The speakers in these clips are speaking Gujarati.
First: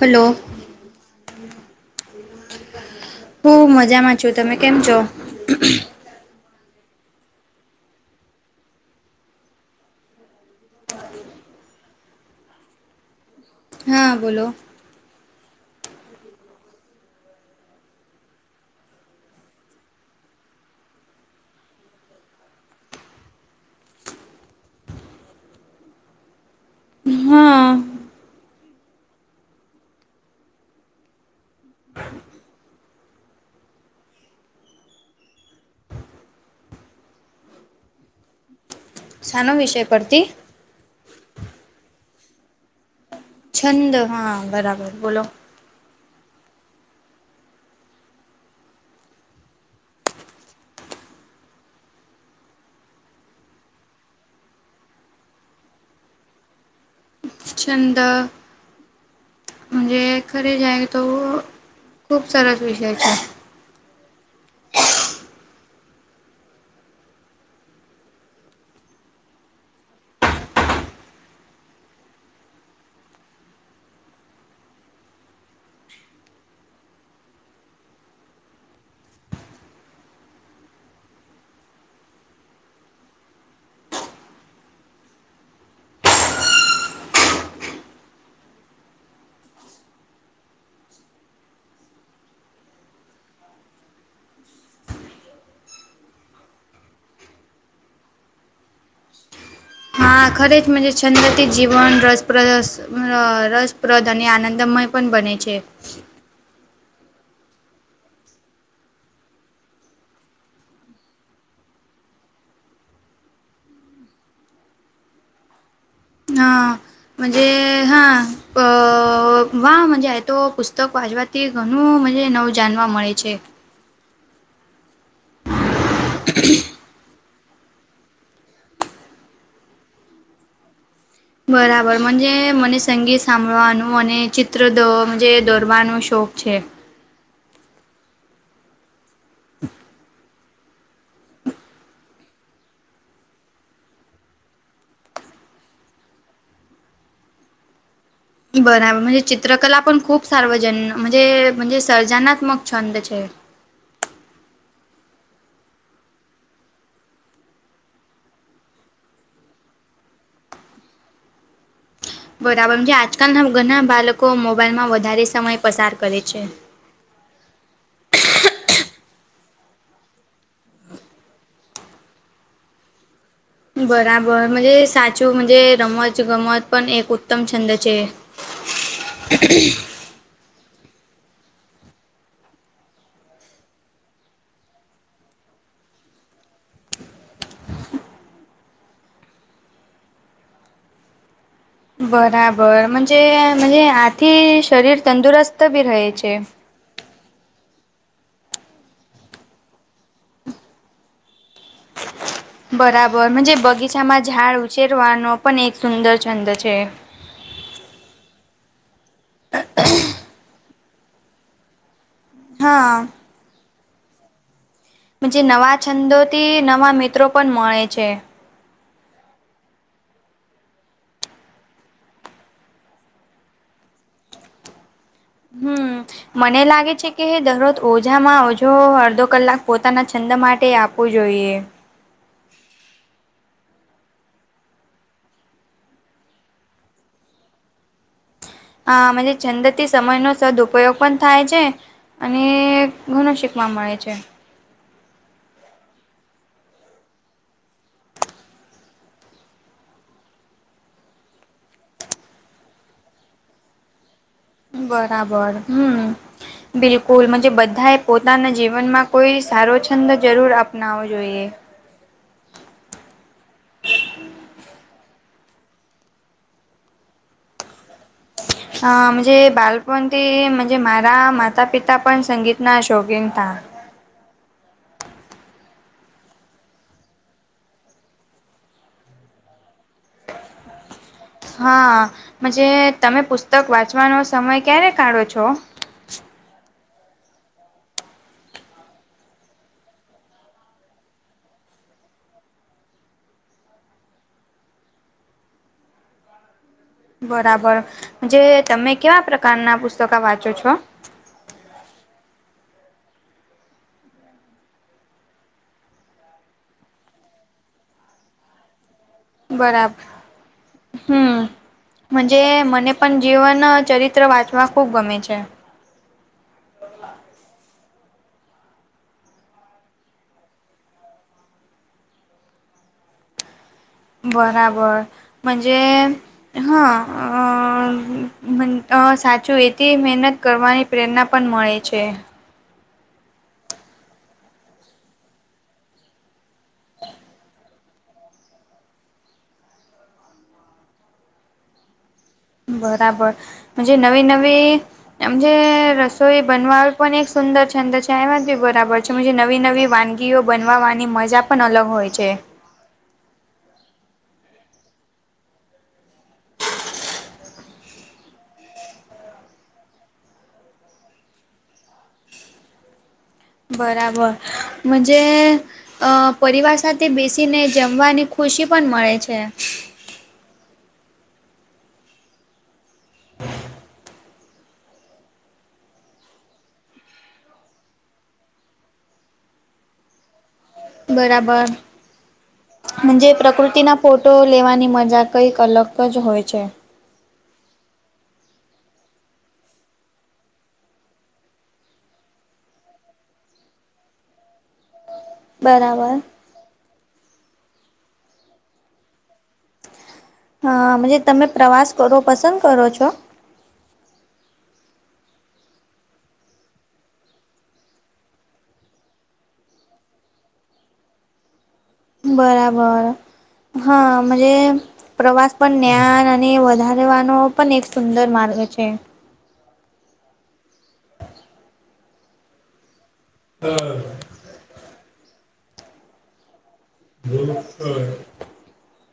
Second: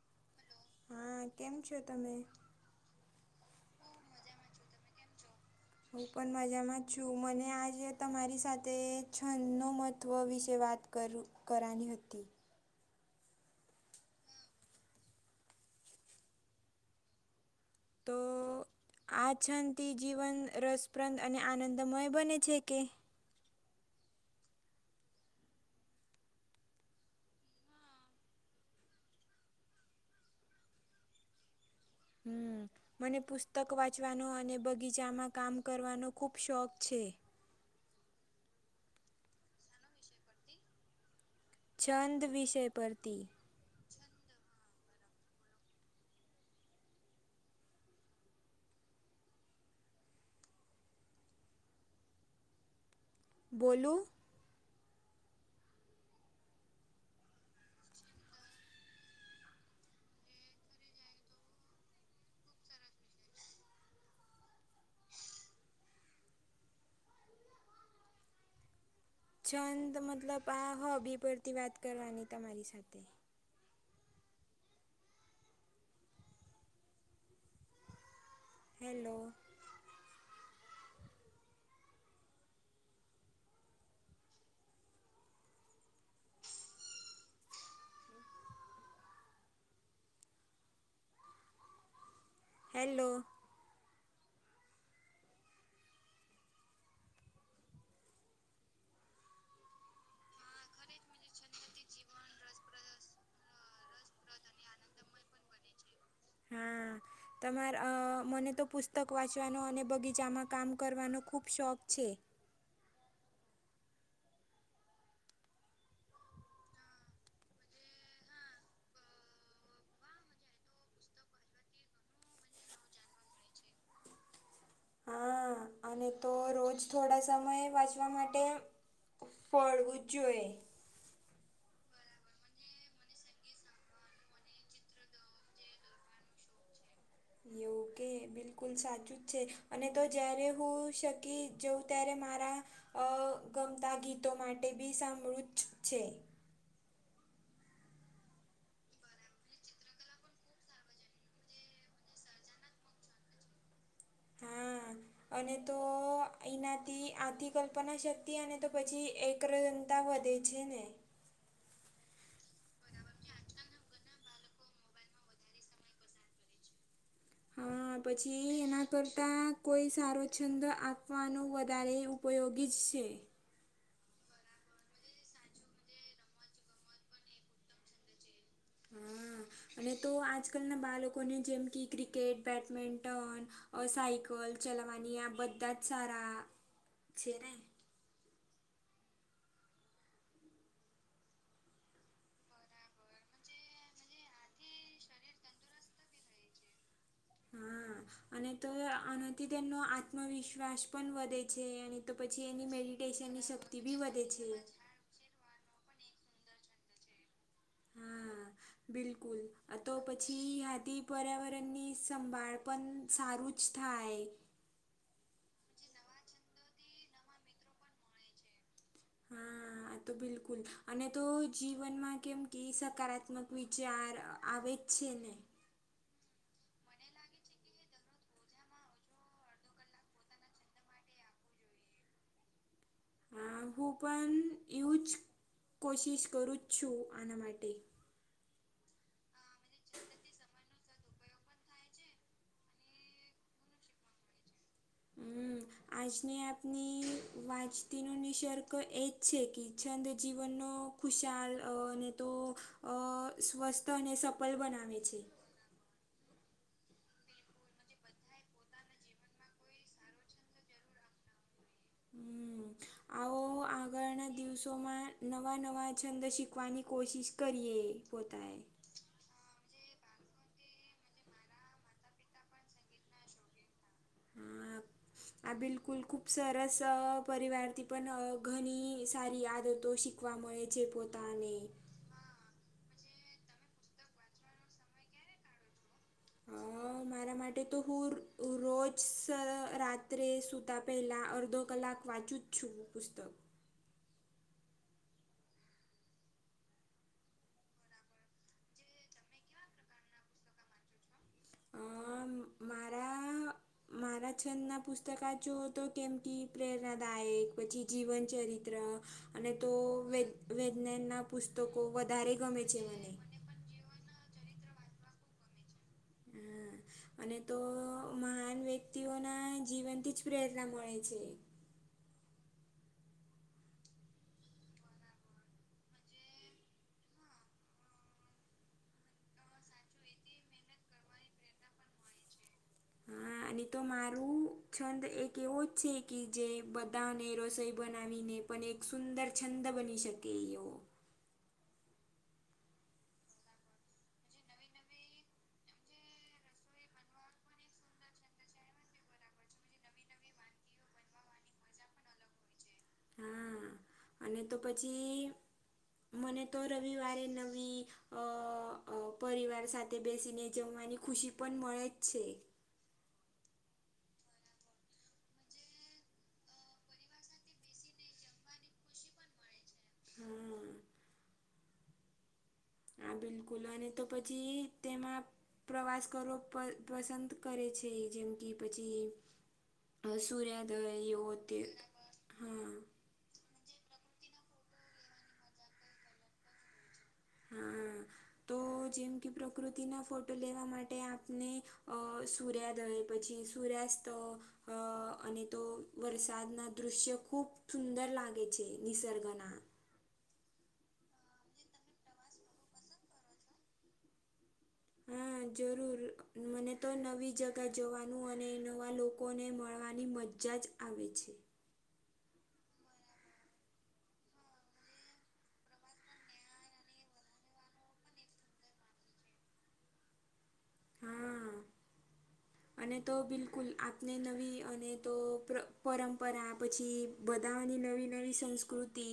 હલો. હા કેમ છો તમે હું મજામાં છું તમે કેમ છો? હું પણ મજામાં છું મને આજે તમારી સાથે છંદનો મહત્ત્વ વિશે વાત કરી કરાની હતી. હા બોલો. તો આ છંદથી જીવન રસપ્રદ અને આનંદમય બને છે કે હા. હમ્મ. મને પુસ્તક વાંચવાનો અને બગીચામાં કામ કરવાનો ખૂબ શોખ છે. શાનો વિષય પરથી છંદ વિષય પરથી છંદ હા બરાબર બોલો. બોલો. છંદ મુજે ઘરેે જાય તો ખૂબ સરસ વિષય છે. છંદ મતલબ આ હોબી પરથી વાત કરવાની તમારી સાથે હેલો. હેલો. હા, ખરીજમાં જે [unintelligible] જીવન રસપ્રદસ અહ રસપ્રદ અને આનંદમય પણ બને છે. હા. તમારા અહ મને તો પુસ્તક વાંચવાનો અને બગીચામાં કામ કરવાનો ખૂબ શોખ છે. હા. [unintelligible] તે ઘણું મને નવું જાણવા મળે છે. હા. અને તો રોજ થોડા સમયે વાંચવા માટે ફળવું જ જોઈએ. બરાબર. મને સંગીત સાંભળવાનું અને ચિત્ર દો દોરવાનો શોખ છે. ઓકે બિલકુલ સાચું જ છે અને તો જ્યારે હું શક કે જવં ત્યારે મારા અહ ગમતા ગીતો માટે બી સાંભળુ જ છે. [unintelligible] હા અને તો એનાથી આથી કલ્પના શક્તિ અને તો પછી એક આક્રજંતા વધે છે ને બરાબર, આજકાલના ઘણા બાળકો મોબાઈલમાં વધારે સમય પસાર કરે છે. હા, પછી એના કરતા કોઈ સારો છંદ આપવાનું વધારે ઉપ ઉપયોગી જ છે. બરાબર સાચું મુજે રમત ગમત પણ એક ઉત્તમ છંદ છે. હા અને તો આજકાલના બાળકોને જેમ કે ક્રિકેટ, બેડમેન્ટન અહ સાયકલ ચલાવાની આ બધાજ સારા છે ને બરાબર મુજે મુજે આથી શરીર તંદુરસ્ત બી રહે છે. હા અને તો આનાથી તેમનો આત્મવિશ્વાસ પણ વધે છે અને તો પછી એની મેડિટેશનની શક્તિ બી વધે છે. જો આ નો પણ એક સુંદર છંદ છે. હા, બિલકુલ તો પછી આથી પર્યાવરણની સંભાળ હા પણ સારું જ થાય. જે નવા છંદોથી નવા મિત્રો પણ મળે છે. હા તો બિલકુલ, અને તો જીવનમાં કેમ કે સકારાત્મક વિચાર આવે જ છે ને. હમ, મને લાગે છે કે દરરોજ ઓછામાં ઓછો અડધો કલાક પોતાના છંદ માટે આપવું જોઈએ. હા હું પણ યુજ કોશિશ કરું જ છું આના માટે. આ મ છંદથી સમયનો સદઉપયોગ પણ થાય છે. અને ઘણા શિખવા મળે છે. હમ. આજની આપની વાંચતીનો નિસર્ગ એ જ છે કે છંદ જીવનનો ખુશાલ ને તો સ્વસ્થ અને સફલ બનાવે છે. બરાબર હમ. બિલકુલ મંજે બધાએ પોતાનાં જીવનમાં કોઈ સારો છંદ જરૂર અપનાવો જોઈએ. હમ્મ. આવો આગળના દિવસોમાં નવાં-નવાં છંદ શીખવાની કોશીશ કરીએ. પોતાએ અજ બાલપણથીજ મારા માતા પિતા પણ સંગીતના શોકીન હતા. હા આ બિલકુલ ખૂબ સરસ પરિવારથી પણ ઘણી સારી આદ હતો શ. હા. મજ તમે પુસ્તક વાંચવાનો સમય ક્યારે કાઢો છો? હા. મારા માટે તો હું રોજ રાત્રે સૂતા પહેલાં અડધો કલાક વાંચું છઠુ પુસ્તક. બરાબર, જે તમે કેવાં પ્રકારનાં પુસ્તકા વાંચો છો? અમ્મ મારા મારા છંદનાં પુસ્તકા જુઓ તો જેમ કે પ્રેરણાદાયક પછી જીવનચરિત્ર. અને તો બરાબર વેદ વૈજ્ઞાનનાં હમ પુસ્તકો વધારે ગમે છે મને. જીવનો ચરિ ત્ર વાંચવા ખૂબ ગમે છે. હ. અને તો મહાન વ્યક્તિઓના જીવનથી જ પ્રેરણા મળે છે. બરાબર મંજે હા અ મ સાચું એથી મહેનત કરવાની પ્રેરણા પણ મળે છે. હા અને તો મારું છંદ એક એવું જ છે કે જે બધાને રસોઈ બનાવીને પણ એક સુંદર છંદ બની શકે એવો. બરાબર મંજે નવી-નવી. એમ જે રસોઈ બનવા પણ એક સુંદર છંદ છે એમાં જ બી બરાબર પછ નવી-નવી વાનગીઓ બનવાવાની મજા પણ અલગ હોય છે. હા. અને તો પછી મને તો રવિવારે નવી અ અં પરિવાર સાથે બેસીને જમવાની ખુશી પણ મળે જ છે. બરાબર મંજે અ પરિવાર સાથે બેસીને જમવાની ખુશી પણ મળે છે. હમ્મ. હા બિલકુલ અને તો પછી તેમાં પ્રવાસ કરવો પ પસંદ કરે છે જેમ કી પછી હ સૂર્યાદયો હો તે જ હમ્મ. હાજે પ્રકૃતિના ફોટો લેવાની મજા કંઈક અલગ જ હોય છે. હમ્મ, તો જેમ કે પ્રકૃતિના ફોટો લેવા માટે આપને અ સૂર્યાદય પછી સૂર્યાસ્ત અ અને તો બરાબર વરસાદના દ્રશ્ય ખુબ સુંદર લાગે છે નિસર્ગના. હા મંજે તમે પ્રવાસ કરવો પસંદ કરો છો? હા જરૂર મને તો નવી જગા જોવાનું અને નવાં લોકોને મળવાની મ જા જ આવે છે. બરાબર હા મજે પ્રવાસ પણ ન્યાન અને વધારવાનો પણ એક સુંદર માર્ગ છે. હા. અને તો બિલકુલ આપને નવી અને તો પ પરંપરા પછી બધાની નવી-નવી સંસ્કૃતિ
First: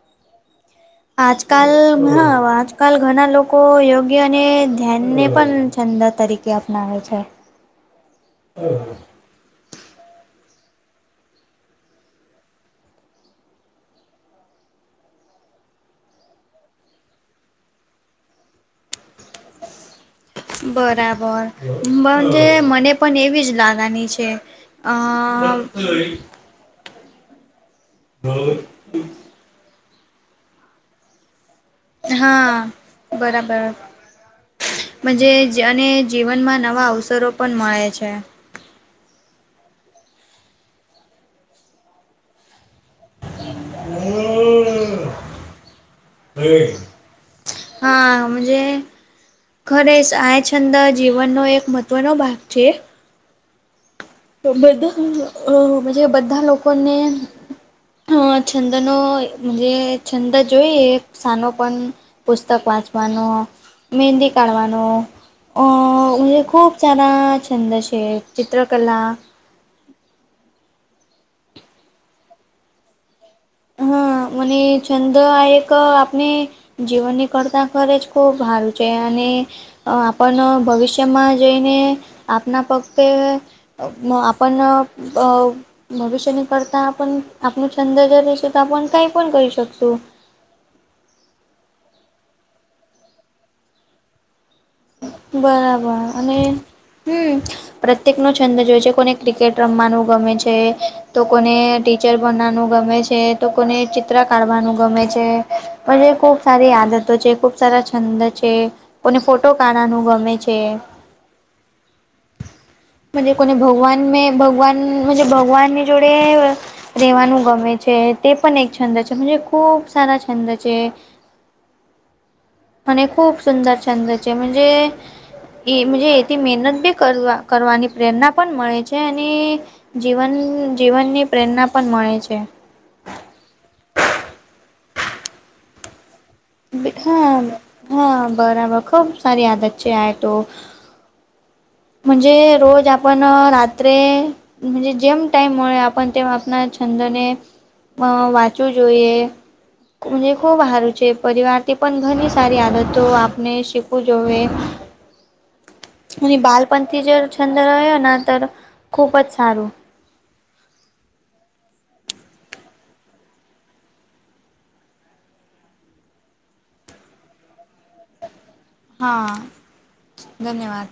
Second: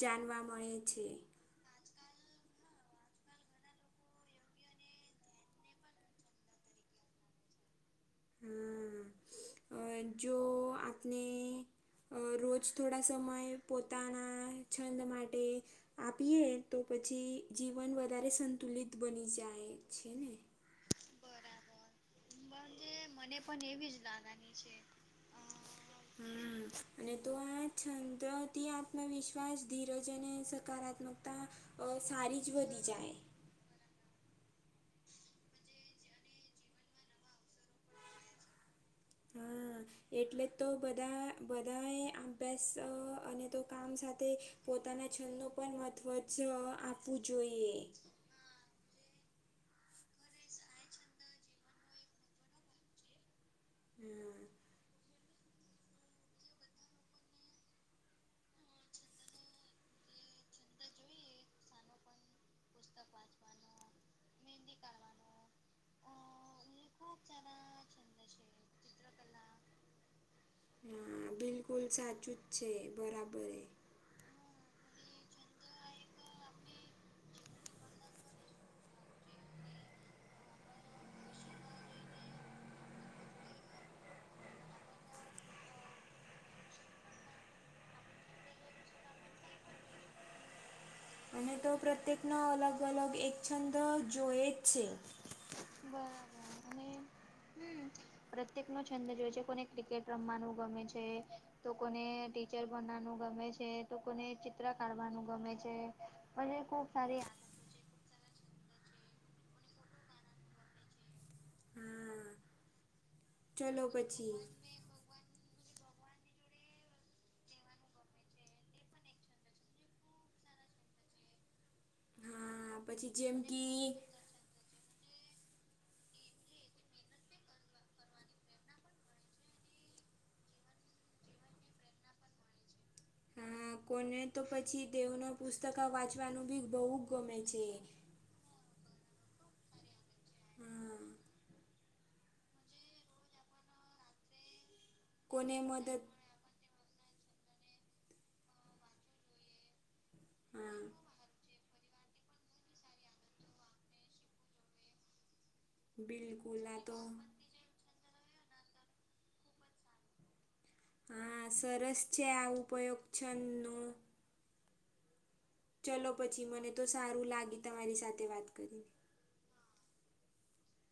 જાનવા મળે છે. આજકાલ હા આજકાલ ઘણા લોકો યોગ્ય અને ધ્યાનને પણ છંદ તરી કે અપનાવે છે. [inaudible] હ હા. જો આપને. રોજ થોડા સમય પોતાના છંદ માટે. આપીએ તો પછી જીવન વધારે સંતુલિત બની જાય છે ને. બરાબર મને મને પણ એવી જ લાગાની છે અ અને તો આ છંદ્રથી આત્મવિશ્વાસ, ધીરજ અને સકારાત્મક તા સારી જ વધી જાય. રાબર. મંને અને જીવનમાં નવાં અવસરો પણ મળે છે. હા એટલે તો બધા બધા એ અભ્યાસ અને તો કામ સાથે પોતાના છંદ નો પણ મત્વ આપવું જોઈએ જ ખરેશ આય છંદ જીવનનો એક મહત્વનો ભાગ છે. હા બધા બધા લોકોને અ છંદનોજ છંદ જોઈએ સાનો પણ પુસ્તક વાંચવાનું મહેંદી કાઢવાનું. અ ખૂબ સારા છંદ છે ચિત્રકલા હા બિલકુલ સાચું જ છે બરાબર હા મને છંદ આ એક આપને જીવનની કરતા ખરે જ ખુબ સારું છે અને આપણ ભવિષ્યમાં જઈને આપના પખતે આપણ અ ભવિષ્યની કરતા પણ આપણ છંદ જ ર ત તો આપ પણ કઈ પણ કરી શકતું. અને તો પ્રત્યેકનો અલગ અલગ એક છંદ જોએ જ છે. બરાબર અને હમ પ્રત્યેક નો છંદ જોય છે કોને ક્રિકેટ રમવાનું ગમે છે તો કોને ટીચર બનવાનું ગમે છે તો કોને ચિત્ર કાઢવાનું ગમે છે. ખુબ સારી આદતો છે ખુબ સારા છંદ છે કોને ફો ટો કાના નું ગમે છે. હા કોને ચલો ભગવાન મે પછી ભગવાન ભગવાનની જોડે. રેવાનું ગમે છે તે પણ એક છંદ છે ખુબ સારા છંદ છે. હા પછી જેમકી જેમજે એ એથી મહેનત બી કરવા કરવાની પ્રેરણા પણ મળે છે અને જીવન જીવનની પ્રેરણા પણ મળે છે. હા કોને તો પછી દેવના પુસ્તક વાંચવાનું. બી બહુ ગમે હા છે. હા બરાબર ખુબ સારી આદત છે આ તો હા જે રોજ આપણ રત્રેજે જીમ ટાઈમ કોને મુ મદદ આપણ તે આપણા છંદને વાંચવું જોઈએ ખૂબ હા સારું છે પરિવાર થી પણ ઘણી સારી આદતો આપણે શીખવું જોઈએ. બિલકુલ તો તથી જર છંદ રહ્યો ના તો ખૂબ જ સારું હા સરસ છે આ ઉપયોગ છંદનો ચલો પછી મને તો સારું લાગે તમારી સાથે વાત કરીને હા ધન્યવાદ